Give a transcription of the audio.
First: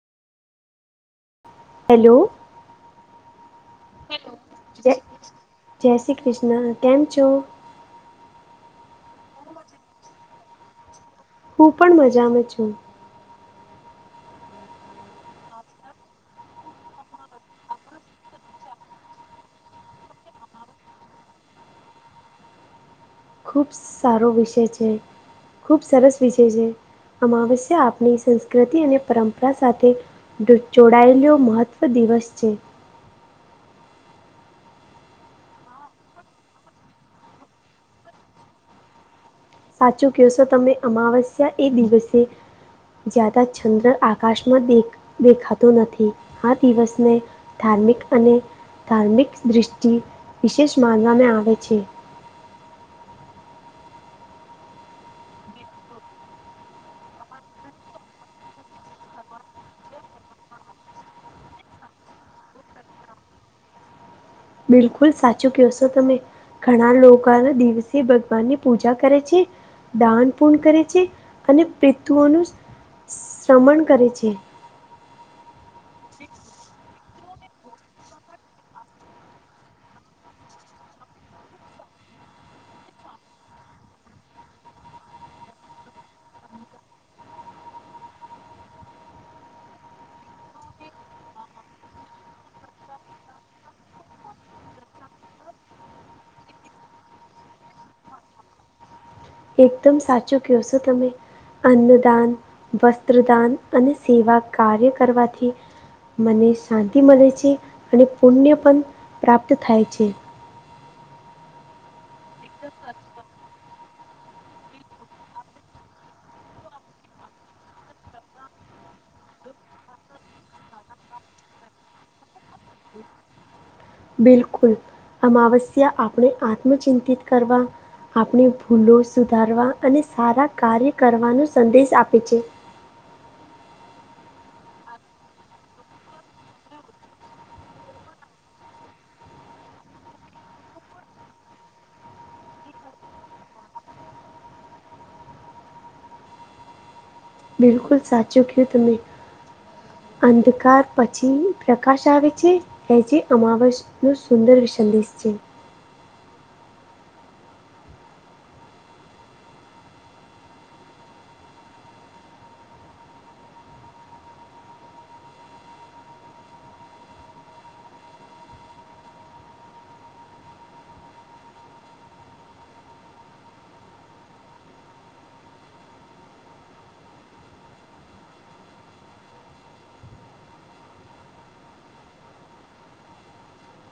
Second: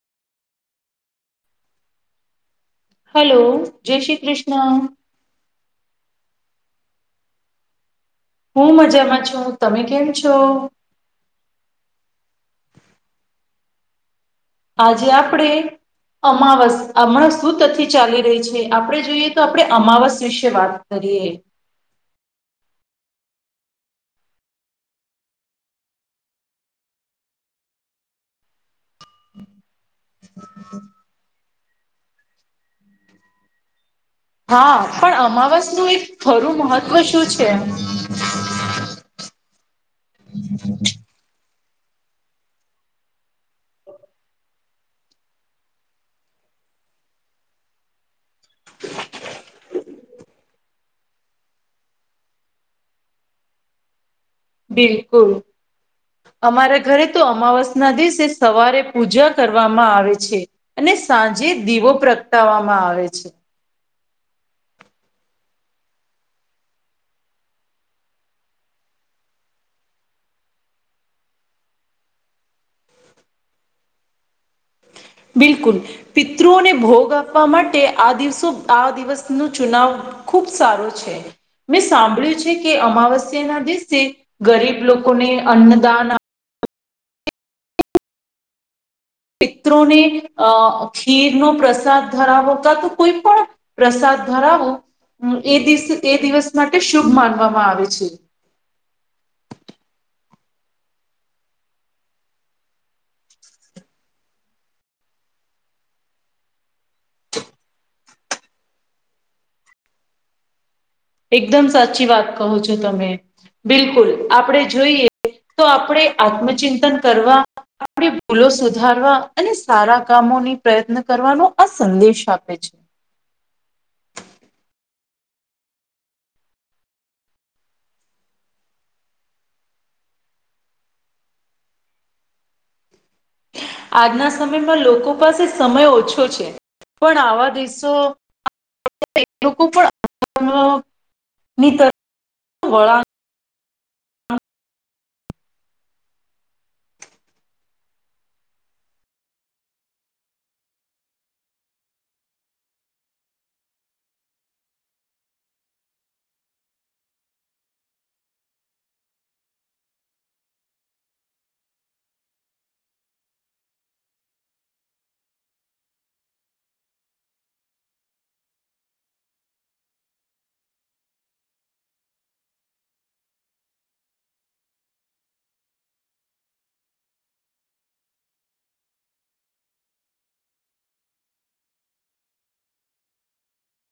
Hello, hello, જય શ્રી ક્રિષ્ન. જય જય શ્રી ક્રિષ્ના. કેમ છો? હું મજામાં છું. તમે કેમ છો? હું પણ મજામાં છું. આજે આપડે અમાવસ અમણાં શું તથી ચાલી રહી છે. આપણે જોઈએ તો, આપણે અમાવસ વિશે વાત કરીયે. ખુબ સારો વિષય છે. ખૂબ સરસ વિસેય છે. અમાવસ્યા આપણી સંસ્કૃતિ ને પરંપરા સાથે જોડાયેલુ મહત્વ દિવસ છે. હા પણ અમાવસ નું એક ખરૂ મહત્વ શું છે. સાચું કેવશો તમે અમાવસ્યા એ દિવસે જ્યાદા છંદ્ર આકાશમાં તે‌ દેખાતુ નથી આ દિવસને ધાર્મિક અને કાર્મિક દ્રિષ્ટિ વિશેષ માનઆમાં આવે છે. બિલકુલ. અમારા ઘરે તો અમાવસ ના દિસે સવારે પૂજા કરવામાં આવે છે. અને સાંજે જ દીવો પ્રગટાવવામાં આવે છે. બિલકુલ સાચું કહેશો તમે, ઘણા લોકો સવારે ભગવાન ની પૂજા કરે છે. દાન પૂર્ણય કરે છે અને પિતુઓનું શ્રમરણ કરે છે. બિલકુલ પિત્રુને ભોગ આપવાથી આપવા માટે આ દિવસનો‌ ચુનાવ ખુબ સારો છે. મેં સાંભળ્યું છે કે અમાવસ્યા ના દિવસે ગરીબ લોકોને અન્નદાન આપવામાં આવે છે. પિત્રોને ખીરનો પ્રસાદ ધરાવો કાતો કોઈ પણ પ્રસાદ ધરાવવુ એ દિવસ માટે શુભ માનવામાં આવે છે. એકદમ સાચું કહો છો તમે. અન્નદાન, વસ્ત્રદાન અને સેવા કાર્ય કરવાથી મનને શાંતિ મળે છે અને પુણ્ય કાયૅ પણ પ્રાપ્ત થાય છે. એકદમ સાચી વાત કહો છો તમે, બિલકુલ આપણે જોઈએ. તો આપણેે આત્મચિંતન કરવા જોઈએ. આપણી ભૂલો સુધારવા અને સારા કામોના પ્રયત્ન કરવાનો આ સંદેશ આપે છે. બિલકુલ, અમાવસ્યા આપણે આત્મચિંતિત કરવા. આપણે ભૂલો સુધારવા અને સારા કાર્ય કરવાનુ સંદેશ આપે છે. આજના સમયમાં લોકો પાસે સમય ઓછો હોય છે. પણ આવા દિવસો પાછા લોકોને પણ મળતા નથી. નિતળ ખોરાક. બિલકુલ, સાચો કે તમે. અંધકાર પછી પ્રકાશ આવે છે? હ, જે અમાવસ નું સુંદર સંદેશ છે.